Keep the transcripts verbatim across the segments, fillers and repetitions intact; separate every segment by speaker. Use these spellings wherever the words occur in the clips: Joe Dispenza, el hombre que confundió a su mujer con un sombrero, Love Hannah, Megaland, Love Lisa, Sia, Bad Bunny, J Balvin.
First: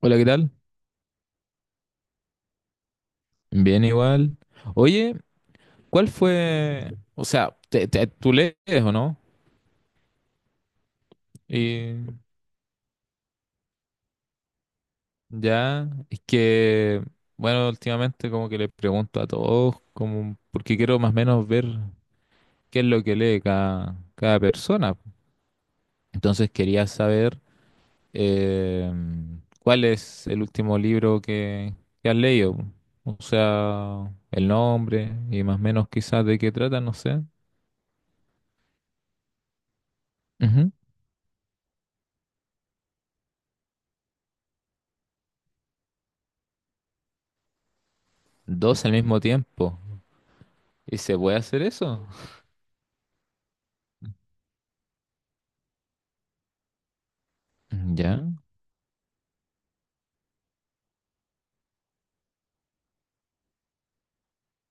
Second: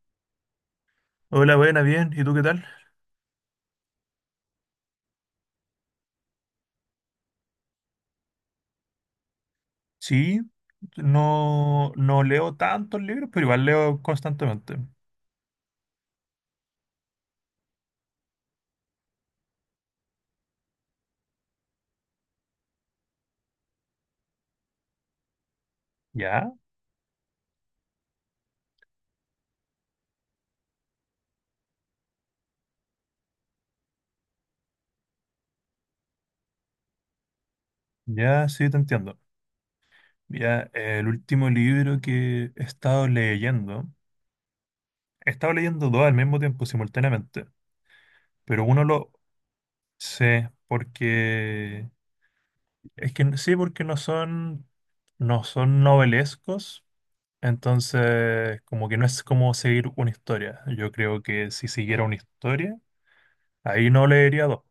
Speaker 1: Hola, ¿qué tal?
Speaker 2: Hola, buena, bien. ¿Y tú qué tal?
Speaker 1: Bien, igual. Oye, ¿cuál fue? O sea, te- te- tú lees o no?
Speaker 2: Sí, no,
Speaker 1: Y
Speaker 2: no leo tantos libros, pero igual leo constantemente.
Speaker 1: ya, es que, bueno, últimamente como que le pregunto a todos, como, porque quiero más o menos ver qué es lo que lee cada, cada persona. Entonces
Speaker 2: Ya,
Speaker 1: quería saber eh, cuál es el último libro que, que has leído. O sea, el nombre y más o menos quizás de qué trata, no sé.
Speaker 2: ya, sí, te entiendo. Ya,
Speaker 1: Ujú.
Speaker 2: el último libro que he estado leyendo, he estado leyendo dos al mismo tiempo, simultáneamente, pero uno
Speaker 1: Dos al
Speaker 2: lo
Speaker 1: mismo tiempo.
Speaker 2: sé
Speaker 1: ¿Y se puede hacer
Speaker 2: porque,
Speaker 1: eso?
Speaker 2: es que sí, porque no son, no son novelescos,
Speaker 1: Ya,
Speaker 2: entonces como que no es como seguir una historia. Yo creo que si siguiera una historia ahí no leería dos,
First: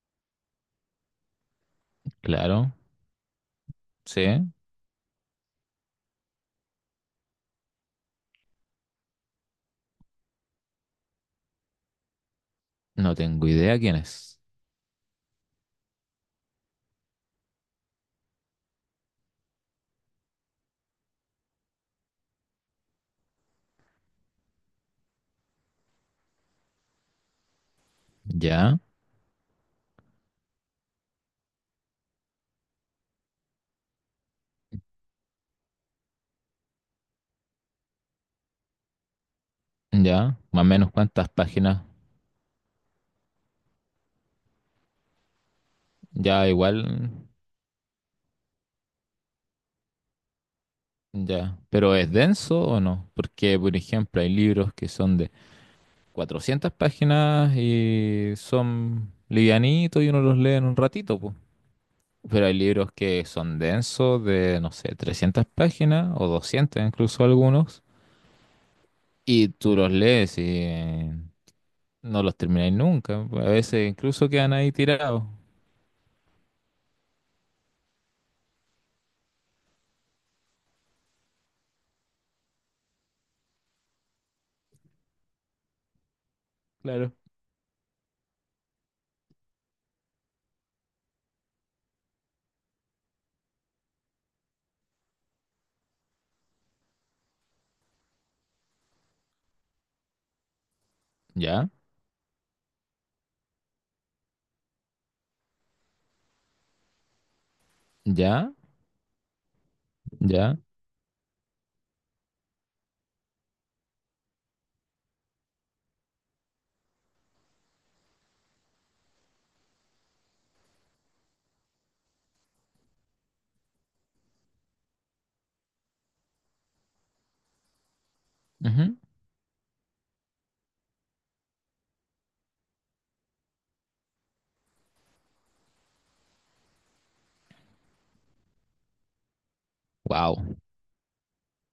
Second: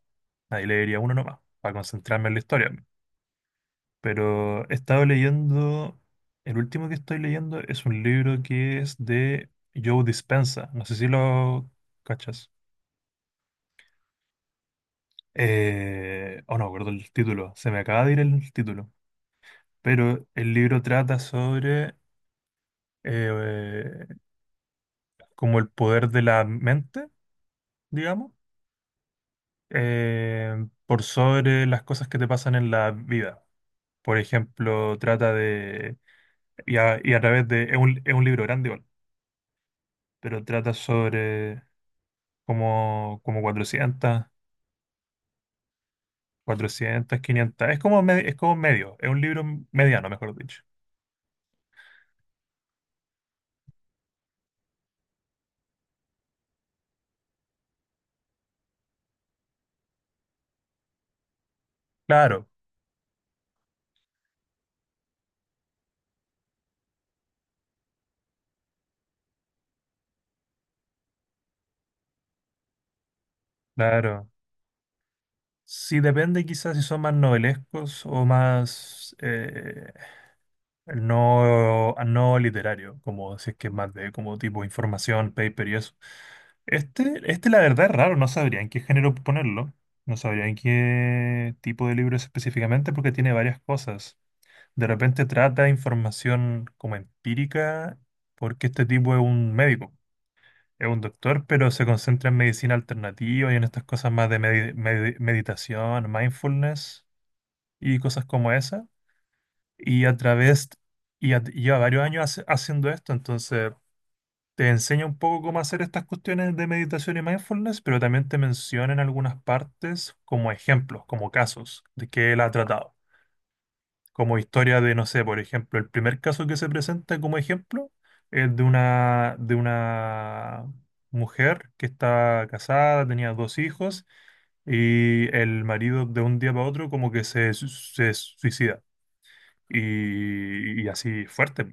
Speaker 2: ahí leería uno nomás, para concentrarme en la historia.
Speaker 1: claro, sí.
Speaker 2: Pero he estado leyendo, el último que estoy leyendo es un libro que es de Joe Dispenza, no sé si lo cachas.
Speaker 1: No tengo idea quién es.
Speaker 2: Eh, oh, no, me acuerdo el título, se me acaba de ir el título. Pero el libro trata sobre eh, como el poder de la mente, digamos,
Speaker 1: Ya,
Speaker 2: eh, por sobre las cosas que te pasan en la vida. Por ejemplo, trata de— Y a, y a través de— Es un, es un libro grande igual,
Speaker 1: ya,
Speaker 2: pero
Speaker 1: más o
Speaker 2: trata
Speaker 1: menos cuántas
Speaker 2: sobre
Speaker 1: páginas.
Speaker 2: como, como cuatrocientas,
Speaker 1: Ya, igual,
Speaker 2: cuatrocientas quinientas. Es como, me- es como medio, es un libro mediano, mejor dicho.
Speaker 1: ya. Pero ¿es denso o no? Porque, por ejemplo, hay libros que son de cuatrocientas páginas y son livianitos y uno los lee en un ratito, pues. Pero
Speaker 2: Claro,
Speaker 1: hay libros que son densos de, no sé, trescientas páginas o doscientas incluso algunos. Y tú los lees y no los termináis nunca. A veces incluso
Speaker 2: claro.
Speaker 1: quedan ahí tirados.
Speaker 2: Sí, depende quizás si son más novelescos o más eh, no, no literario, como si es que es más de como tipo información, paper y eso.
Speaker 1: Claro.
Speaker 2: Este, este la verdad es raro, no sabría en qué género ponerlo, no sabría en qué tipo de libro es específicamente porque tiene varias cosas. De repente trata información como empírica porque este tipo es un médico. Es un doctor,
Speaker 1: Ya,
Speaker 2: pero se concentra en medicina alternativa y en estas cosas más de medi- medi- meditación, mindfulness y cosas como
Speaker 1: ya,
Speaker 2: esa. Y a
Speaker 1: ya.
Speaker 2: través, y a- Lleva varios años hace- haciendo esto, entonces te enseña un poco cómo hacer estas cuestiones de meditación y mindfulness, pero también te menciona en algunas partes como ejemplos, como casos de que él ha tratado, como historia de, no sé. Por ejemplo, el primer caso que se presenta como ejemplo es de una, de una, mujer que está casada, tenía dos hijos y el marido de un día para otro como que se, su- se suicida
Speaker 1: Wow.
Speaker 2: y, y así fuerte.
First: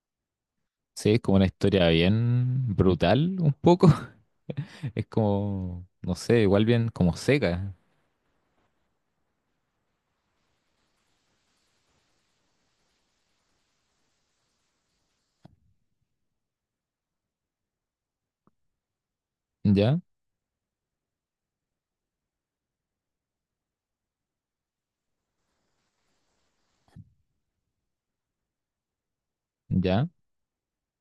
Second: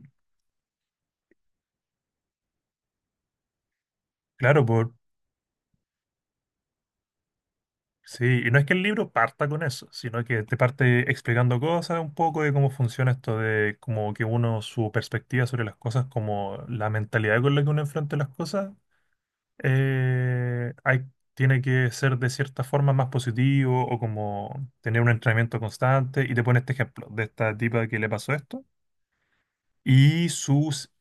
Speaker 1: Sí, es como una historia bien brutal, un poco.
Speaker 2: Claro, por,
Speaker 1: Es como, no sé, igual bien como seca.
Speaker 2: sí, y no es que el libro parta con eso, sino que te parte explicando cosas un poco de cómo funciona esto de como que uno, su perspectiva sobre las cosas, como la mentalidad con la que uno enfrenta las cosas.
Speaker 1: Ya,
Speaker 2: eh, hay, Tiene que ser de cierta forma más positivo o como tener un entrenamiento constante. Y te pone este ejemplo de esta tipa que le pasó esto.
Speaker 1: ya,
Speaker 2: Y sus—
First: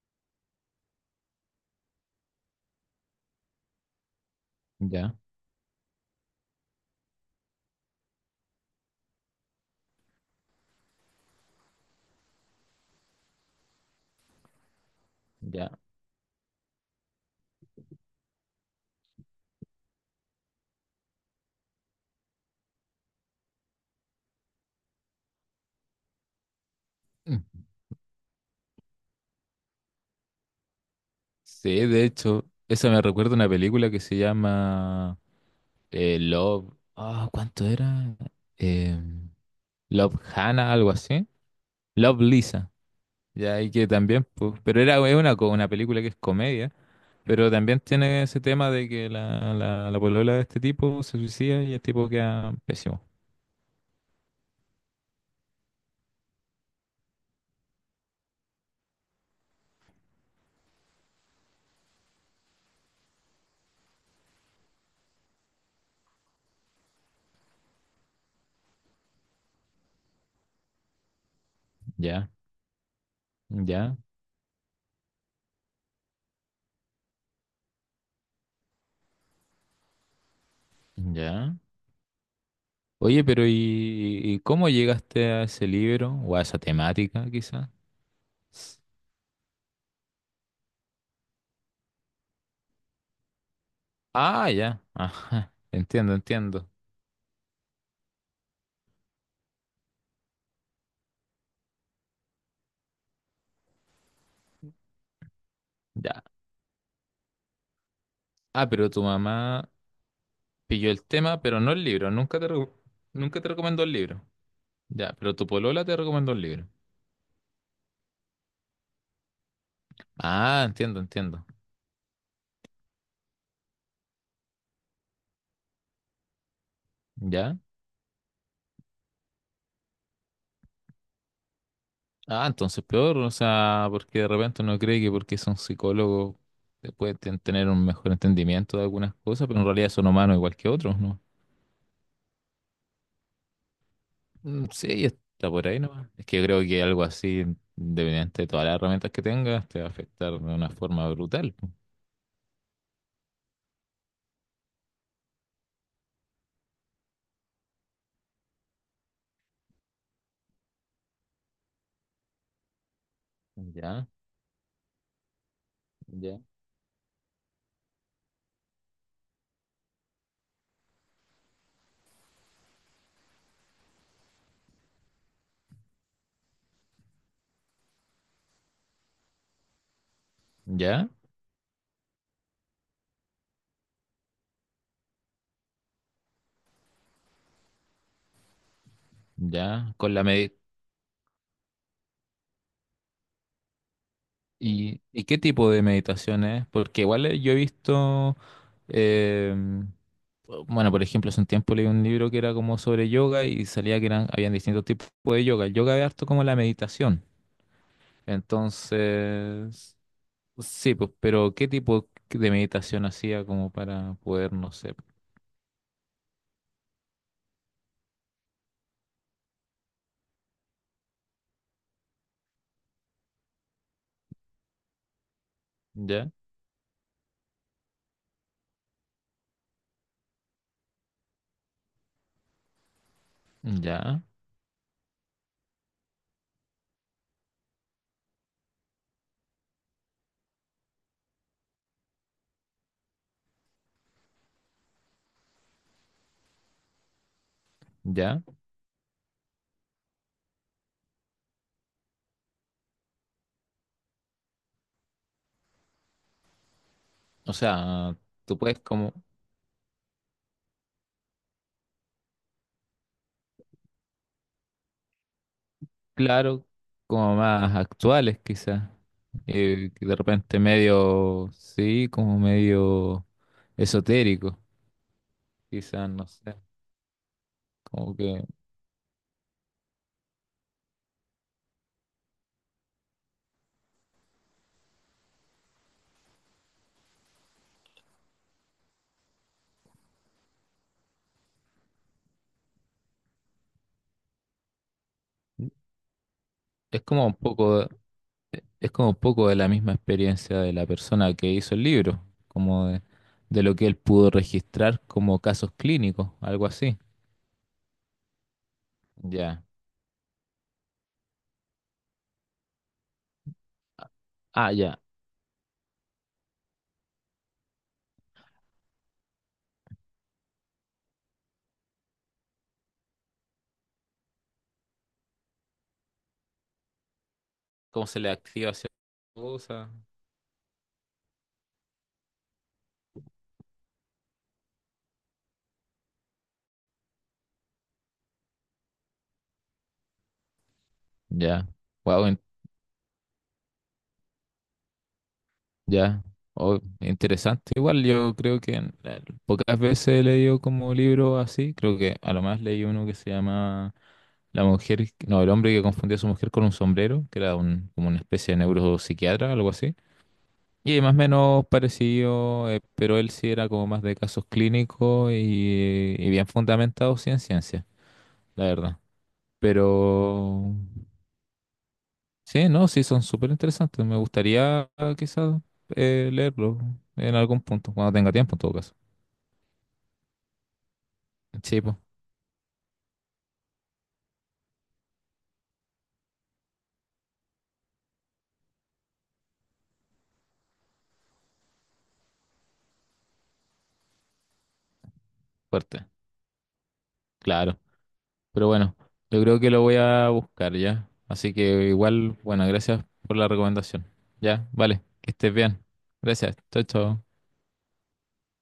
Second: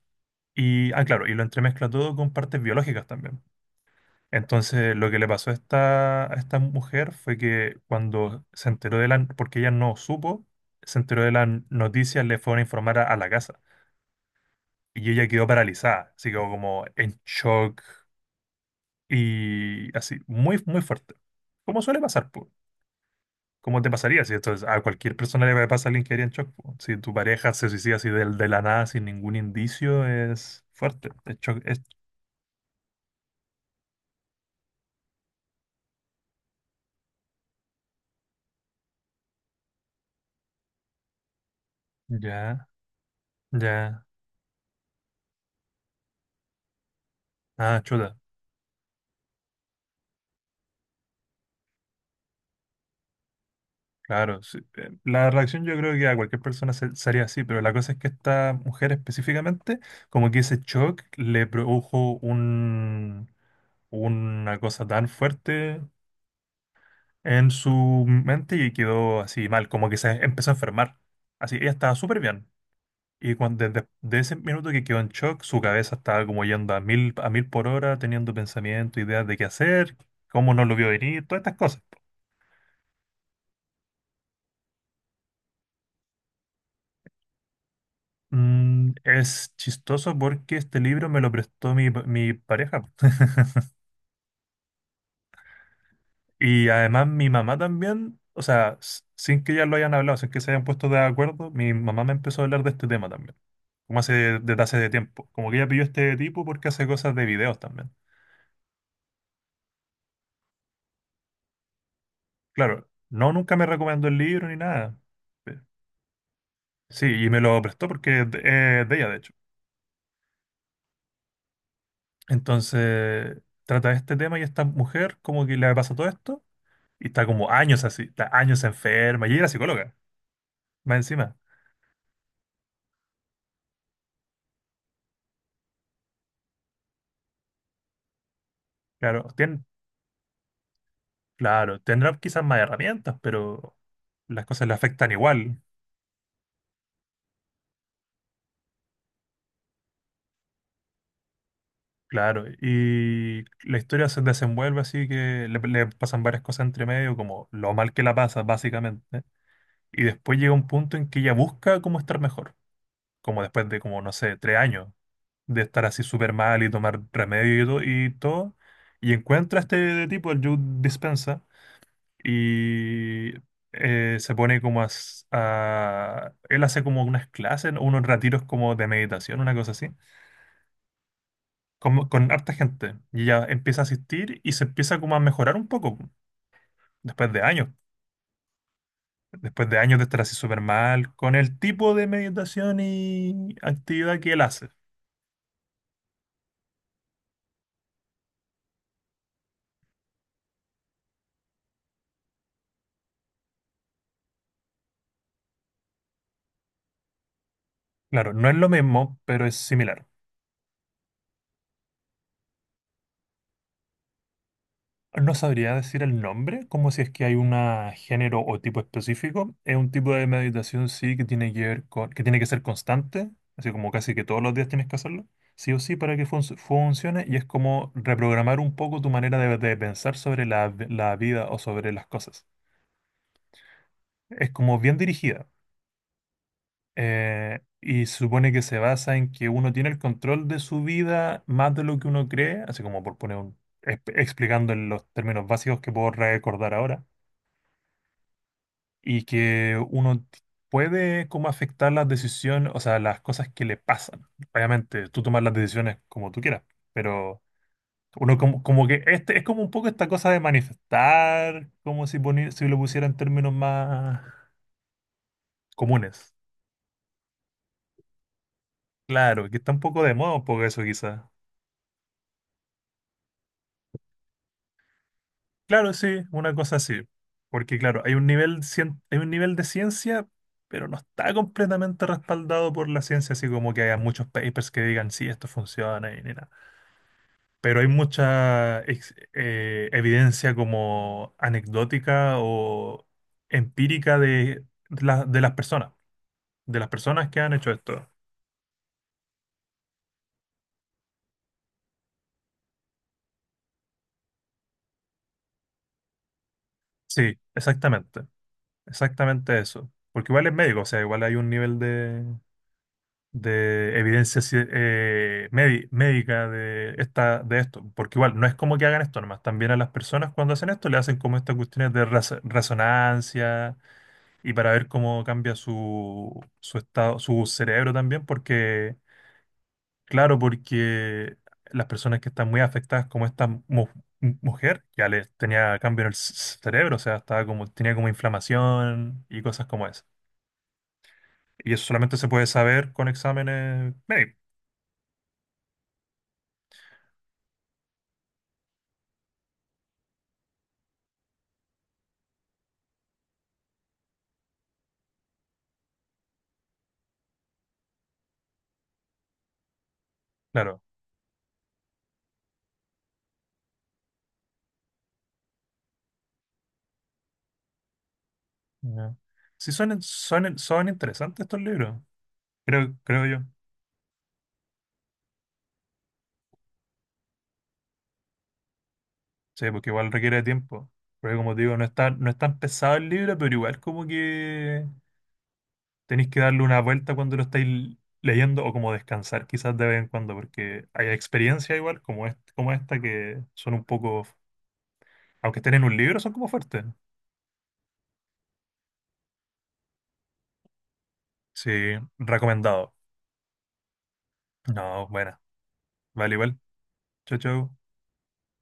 Speaker 2: Y, ah, claro, y lo entremezcla todo con partes biológicas también. Entonces, lo
Speaker 1: ya,
Speaker 2: que le pasó a esta, a esta mujer fue que cuando se enteró de la— Porque ella no supo, se enteró de las noticias, le fueron a informar a, a la casa. Y ella quedó
Speaker 1: ya.
Speaker 2: paralizada, así quedó como en shock. Y así, muy, muy fuerte. Como suele pasar, po. Como te pasaría si esto es- a cualquier persona le pasa, a alguien que haría en shock, po. Si tu
Speaker 1: Mm.
Speaker 2: pareja se suicida así de, de la nada, sin ningún indicio, es fuerte. Es shock- es-
Speaker 1: Sí, de hecho, esa me recuerda a una película que se llama eh, Love. Ah, ¿cuánto era? Eh, Love Hannah, algo así. Love
Speaker 2: ya,
Speaker 1: Lisa. Ya, y que
Speaker 2: ya.
Speaker 1: también, pues, pero era es una, co- una película que es comedia, pero también
Speaker 2: Ah, chuta.
Speaker 1: tiene ese tema de que la, la, la polola de este tipo se suicida y el tipo queda pésimo.
Speaker 2: Claro. Sí. Eh, La reacción yo creo que a cualquier persona se, se haría así, pero la cosa es que esta mujer específicamente, como que ese shock le produjo un, una cosa tan fuerte en su mente y quedó así mal, como que se empezó a enfermar. Así, ella estaba súper
Speaker 1: Ya,
Speaker 2: bien. Y cuando, desde
Speaker 1: ya,
Speaker 2: de ese minuto que quedó en shock, su cabeza estaba como yendo a mil, a mil por hora, teniendo pensamientos, ideas de qué hacer, cómo no lo vio venir, todas estas
Speaker 1: ya.
Speaker 2: cosas.
Speaker 1: Oye, pero ¿y, y cómo llegaste a ese libro o a esa temática, quizás?
Speaker 2: Mm, es chistoso porque este libro me lo prestó mi, mi pareja.
Speaker 1: Ah, ya, ajá, entiendo,
Speaker 2: Y
Speaker 1: entiendo.
Speaker 2: además mi mamá también, o sea, s- sin que ya lo hayan hablado, sin que se hayan puesto de acuerdo, mi mamá me empezó a hablar de este tema también, como hace desde hace de tiempo. Como que ella pilló este
Speaker 1: Ya.
Speaker 2: tipo porque hace cosas de videos también.
Speaker 1: Ah, pero tu mamá pilló el tema, pero no el libro, nunca te, reco-
Speaker 2: Claro, no,
Speaker 1: nunca te
Speaker 2: nunca me
Speaker 1: recomendó el
Speaker 2: recomendó el
Speaker 1: libro.
Speaker 2: libro ni nada.
Speaker 1: Ya, pero tu
Speaker 2: Eh,
Speaker 1: polola te recomendó el libro.
Speaker 2: Sí, y me lo prestó porque es de, eh, de ella, de hecho.
Speaker 1: Ah, entiendo, entiendo.
Speaker 2: Entonces, trata este tema y esta mujer como que le pasa todo esto y está como
Speaker 1: ¿Ya?
Speaker 2: años así, está años enferma y ella era psicóloga, más encima.
Speaker 1: Ah, entonces peor, o sea, porque de repente uno cree que porque son psicólogos eh, pueden ten- tener un mejor entendimiento de algunas
Speaker 2: Claro,
Speaker 1: cosas, pero
Speaker 2: tien-
Speaker 1: en realidad son humanos igual que otros, ¿no?
Speaker 2: claro, tendrá quizás más herramientas, pero las
Speaker 1: Mm,
Speaker 2: cosas le
Speaker 1: sí,
Speaker 2: afectan
Speaker 1: está
Speaker 2: igual.
Speaker 1: por ahí nomás. Es que yo creo que algo así, independiente de todas las herramientas que tengas, te va a afectar de una forma brutal, po.
Speaker 2: Claro, y la historia se desenvuelve así que le, le pasan varias cosas entre medio, como lo mal que la pasa, básicamente. Y después llega un punto en que ella busca cómo estar mejor, como después de, como
Speaker 1: Ya,
Speaker 2: no sé, tres años de estar así súper
Speaker 1: ya.
Speaker 2: mal y tomar remedio y todo, y todo. Y encuentra a este tipo, el Joe Dispensa, y eh, se pone como a, s- a- Él hace como unas clases, unos retiros como de meditación, una cosa así,
Speaker 1: Ya,
Speaker 2: como- con harta gente. Y ella empieza a asistir y se empieza como a mejorar un poco, después de años. Después de
Speaker 1: ya,
Speaker 2: años de
Speaker 1: con
Speaker 2: estar
Speaker 1: la
Speaker 2: así
Speaker 1: medi-
Speaker 2: súper mal, con el tipo de meditación y actividad que él hace.
Speaker 1: ¿Y, y qué tipo de meditación es? Porque igual eh, yo he visto... em, Bueno, por ejemplo, hace un tiempo leí un libro que era como sobre yoga y salía que eran, habían distintos tipos de yoga. El yoga es harto como la meditación.
Speaker 2: Claro, no es lo mismo, pero es
Speaker 1: Entonces,
Speaker 2: similar.
Speaker 1: sí, pues, pero ¿qué tipo de meditación hacía como para poder, no sé,
Speaker 2: No sabría decir el nombre, como si es que hay un género o tipo específico. Es un tipo de meditación, sí, que tiene que ver con, que tiene que ser constante, así como casi que todos los días tienes que hacerlo, sí o sí, para que
Speaker 1: ya,
Speaker 2: func- funcione, y es como reprogramar un poco tu manera de, de, pensar sobre la, la vida o sobre las cosas.
Speaker 1: ya,
Speaker 2: Es como bien dirigida. Eh, y se supone que se basa en que uno tiene el control de su vida más de lo que uno cree, así como por poner un, exp- explicando en los términos básicos que puedo recordar ahora,
Speaker 1: ya?
Speaker 2: y que uno t- puede como afectar las decisiones, o sea, las cosas que le pasan. Obviamente, tú tomas las decisiones como tú quieras, pero
Speaker 1: O sea,
Speaker 2: uno
Speaker 1: tú
Speaker 2: como,
Speaker 1: puedes
Speaker 2: como que
Speaker 1: como,
Speaker 2: este es como un poco esta cosa de manifestar, como si, poni- si lo pusiera en términos más comunes.
Speaker 1: claro, como más actuales quizás,
Speaker 2: Claro, que está un
Speaker 1: eh,
Speaker 2: poco
Speaker 1: que
Speaker 2: de
Speaker 1: de
Speaker 2: moda un
Speaker 1: repente
Speaker 2: poco eso quizás.
Speaker 1: medio, sí, como medio esotérico,
Speaker 2: Claro,
Speaker 1: quizás,
Speaker 2: sí,
Speaker 1: no
Speaker 2: una
Speaker 1: sé,
Speaker 2: cosa así. Porque claro, hay
Speaker 1: como
Speaker 2: un
Speaker 1: que
Speaker 2: nivel, cien- hay un nivel de ciencia, pero no está completamente respaldado por la ciencia, así como que haya muchos papers que digan, sí, esto funciona y ni nada. Pero hay mucha ex- eh, evidencia como anecdótica o empírica de, la- de las personas, de las
Speaker 1: es como
Speaker 2: personas
Speaker 1: un
Speaker 2: que han hecho
Speaker 1: poco...
Speaker 2: esto.
Speaker 1: Es como un poco de la misma experiencia de la persona que hizo el libro, como de, de lo que él pudo registrar como casos clínicos, algo así.
Speaker 2: Sí, exactamente, exactamente
Speaker 1: Ya.
Speaker 2: eso. Porque igual es médico, o sea, igual hay un nivel de, de evidencia ci-
Speaker 1: Ah, ya.
Speaker 2: eh, medi- médica de, esta, de esto. Porque igual no es como que hagan esto nomás, también a las personas cuando hacen esto le hacen como estas cuestiones de raz- resonancia y para ver cómo cambia su, su estado, su cerebro
Speaker 1: ¿Cómo se
Speaker 2: también,
Speaker 1: le activa cierta
Speaker 2: porque
Speaker 1: cosa?
Speaker 2: claro, porque las personas que están muy afectadas, como esta mu- mujer, ya les tenía cambio en el c- cerebro, o sea, estaba como, tenía como inflamación y cosas como esa.
Speaker 1: Ya.
Speaker 2: Y eso solamente
Speaker 1: Wow,
Speaker 2: se
Speaker 1: in-
Speaker 2: puede saber con exámenes médicos,
Speaker 1: ya. Oh, interesante. Igual yo creo que en- eh, pocas veces he leído como libro así. Creo que a lo más leí uno que se llama La mujer, no, el hombre que confundió a su mujer con un sombrero, que era un, como una especie de neuropsiquiatra, algo así.
Speaker 2: claro.
Speaker 1: Y más o menos parecido, eh, pero él sí era como más de casos clínicos y, y bien fundamentado sí en ciencia, la verdad.
Speaker 2: Ya. Sí, son, son,
Speaker 1: Pero
Speaker 2: son interesantes estos libros,
Speaker 1: sí, no,
Speaker 2: creo,
Speaker 1: sí son
Speaker 2: creo yo.
Speaker 1: súper interesantes. Me gustaría ah, quizás eh, leerlo en algún punto, cuando tenga tiempo en todo caso.
Speaker 2: Sí, porque igual requiere tiempo. Porque como te digo,
Speaker 1: Sí,
Speaker 2: no es
Speaker 1: pues,
Speaker 2: tan, no es tan pesado el libro, pero igual como que tenéis que darle una vuelta cuando lo estáis leyendo o como descansar quizás de vez en cuando, porque hay experiencias igual como, est- como esta, que son un poco, aunque estén en un
Speaker 1: fuerte,
Speaker 2: libro, son como fuertes.
Speaker 1: claro. Pero bueno, yo creo que lo voy a buscar ya. Así
Speaker 2: Sí,
Speaker 1: que igual, bueno,
Speaker 2: recomendado.
Speaker 1: gracias por la recomendación. Ya, vale,
Speaker 2: No,
Speaker 1: que
Speaker 2: buena.
Speaker 1: estés bien.
Speaker 2: Vale,
Speaker 1: Gracias,
Speaker 2: igual.
Speaker 1: chao, chao.
Speaker 2: Chau, chau.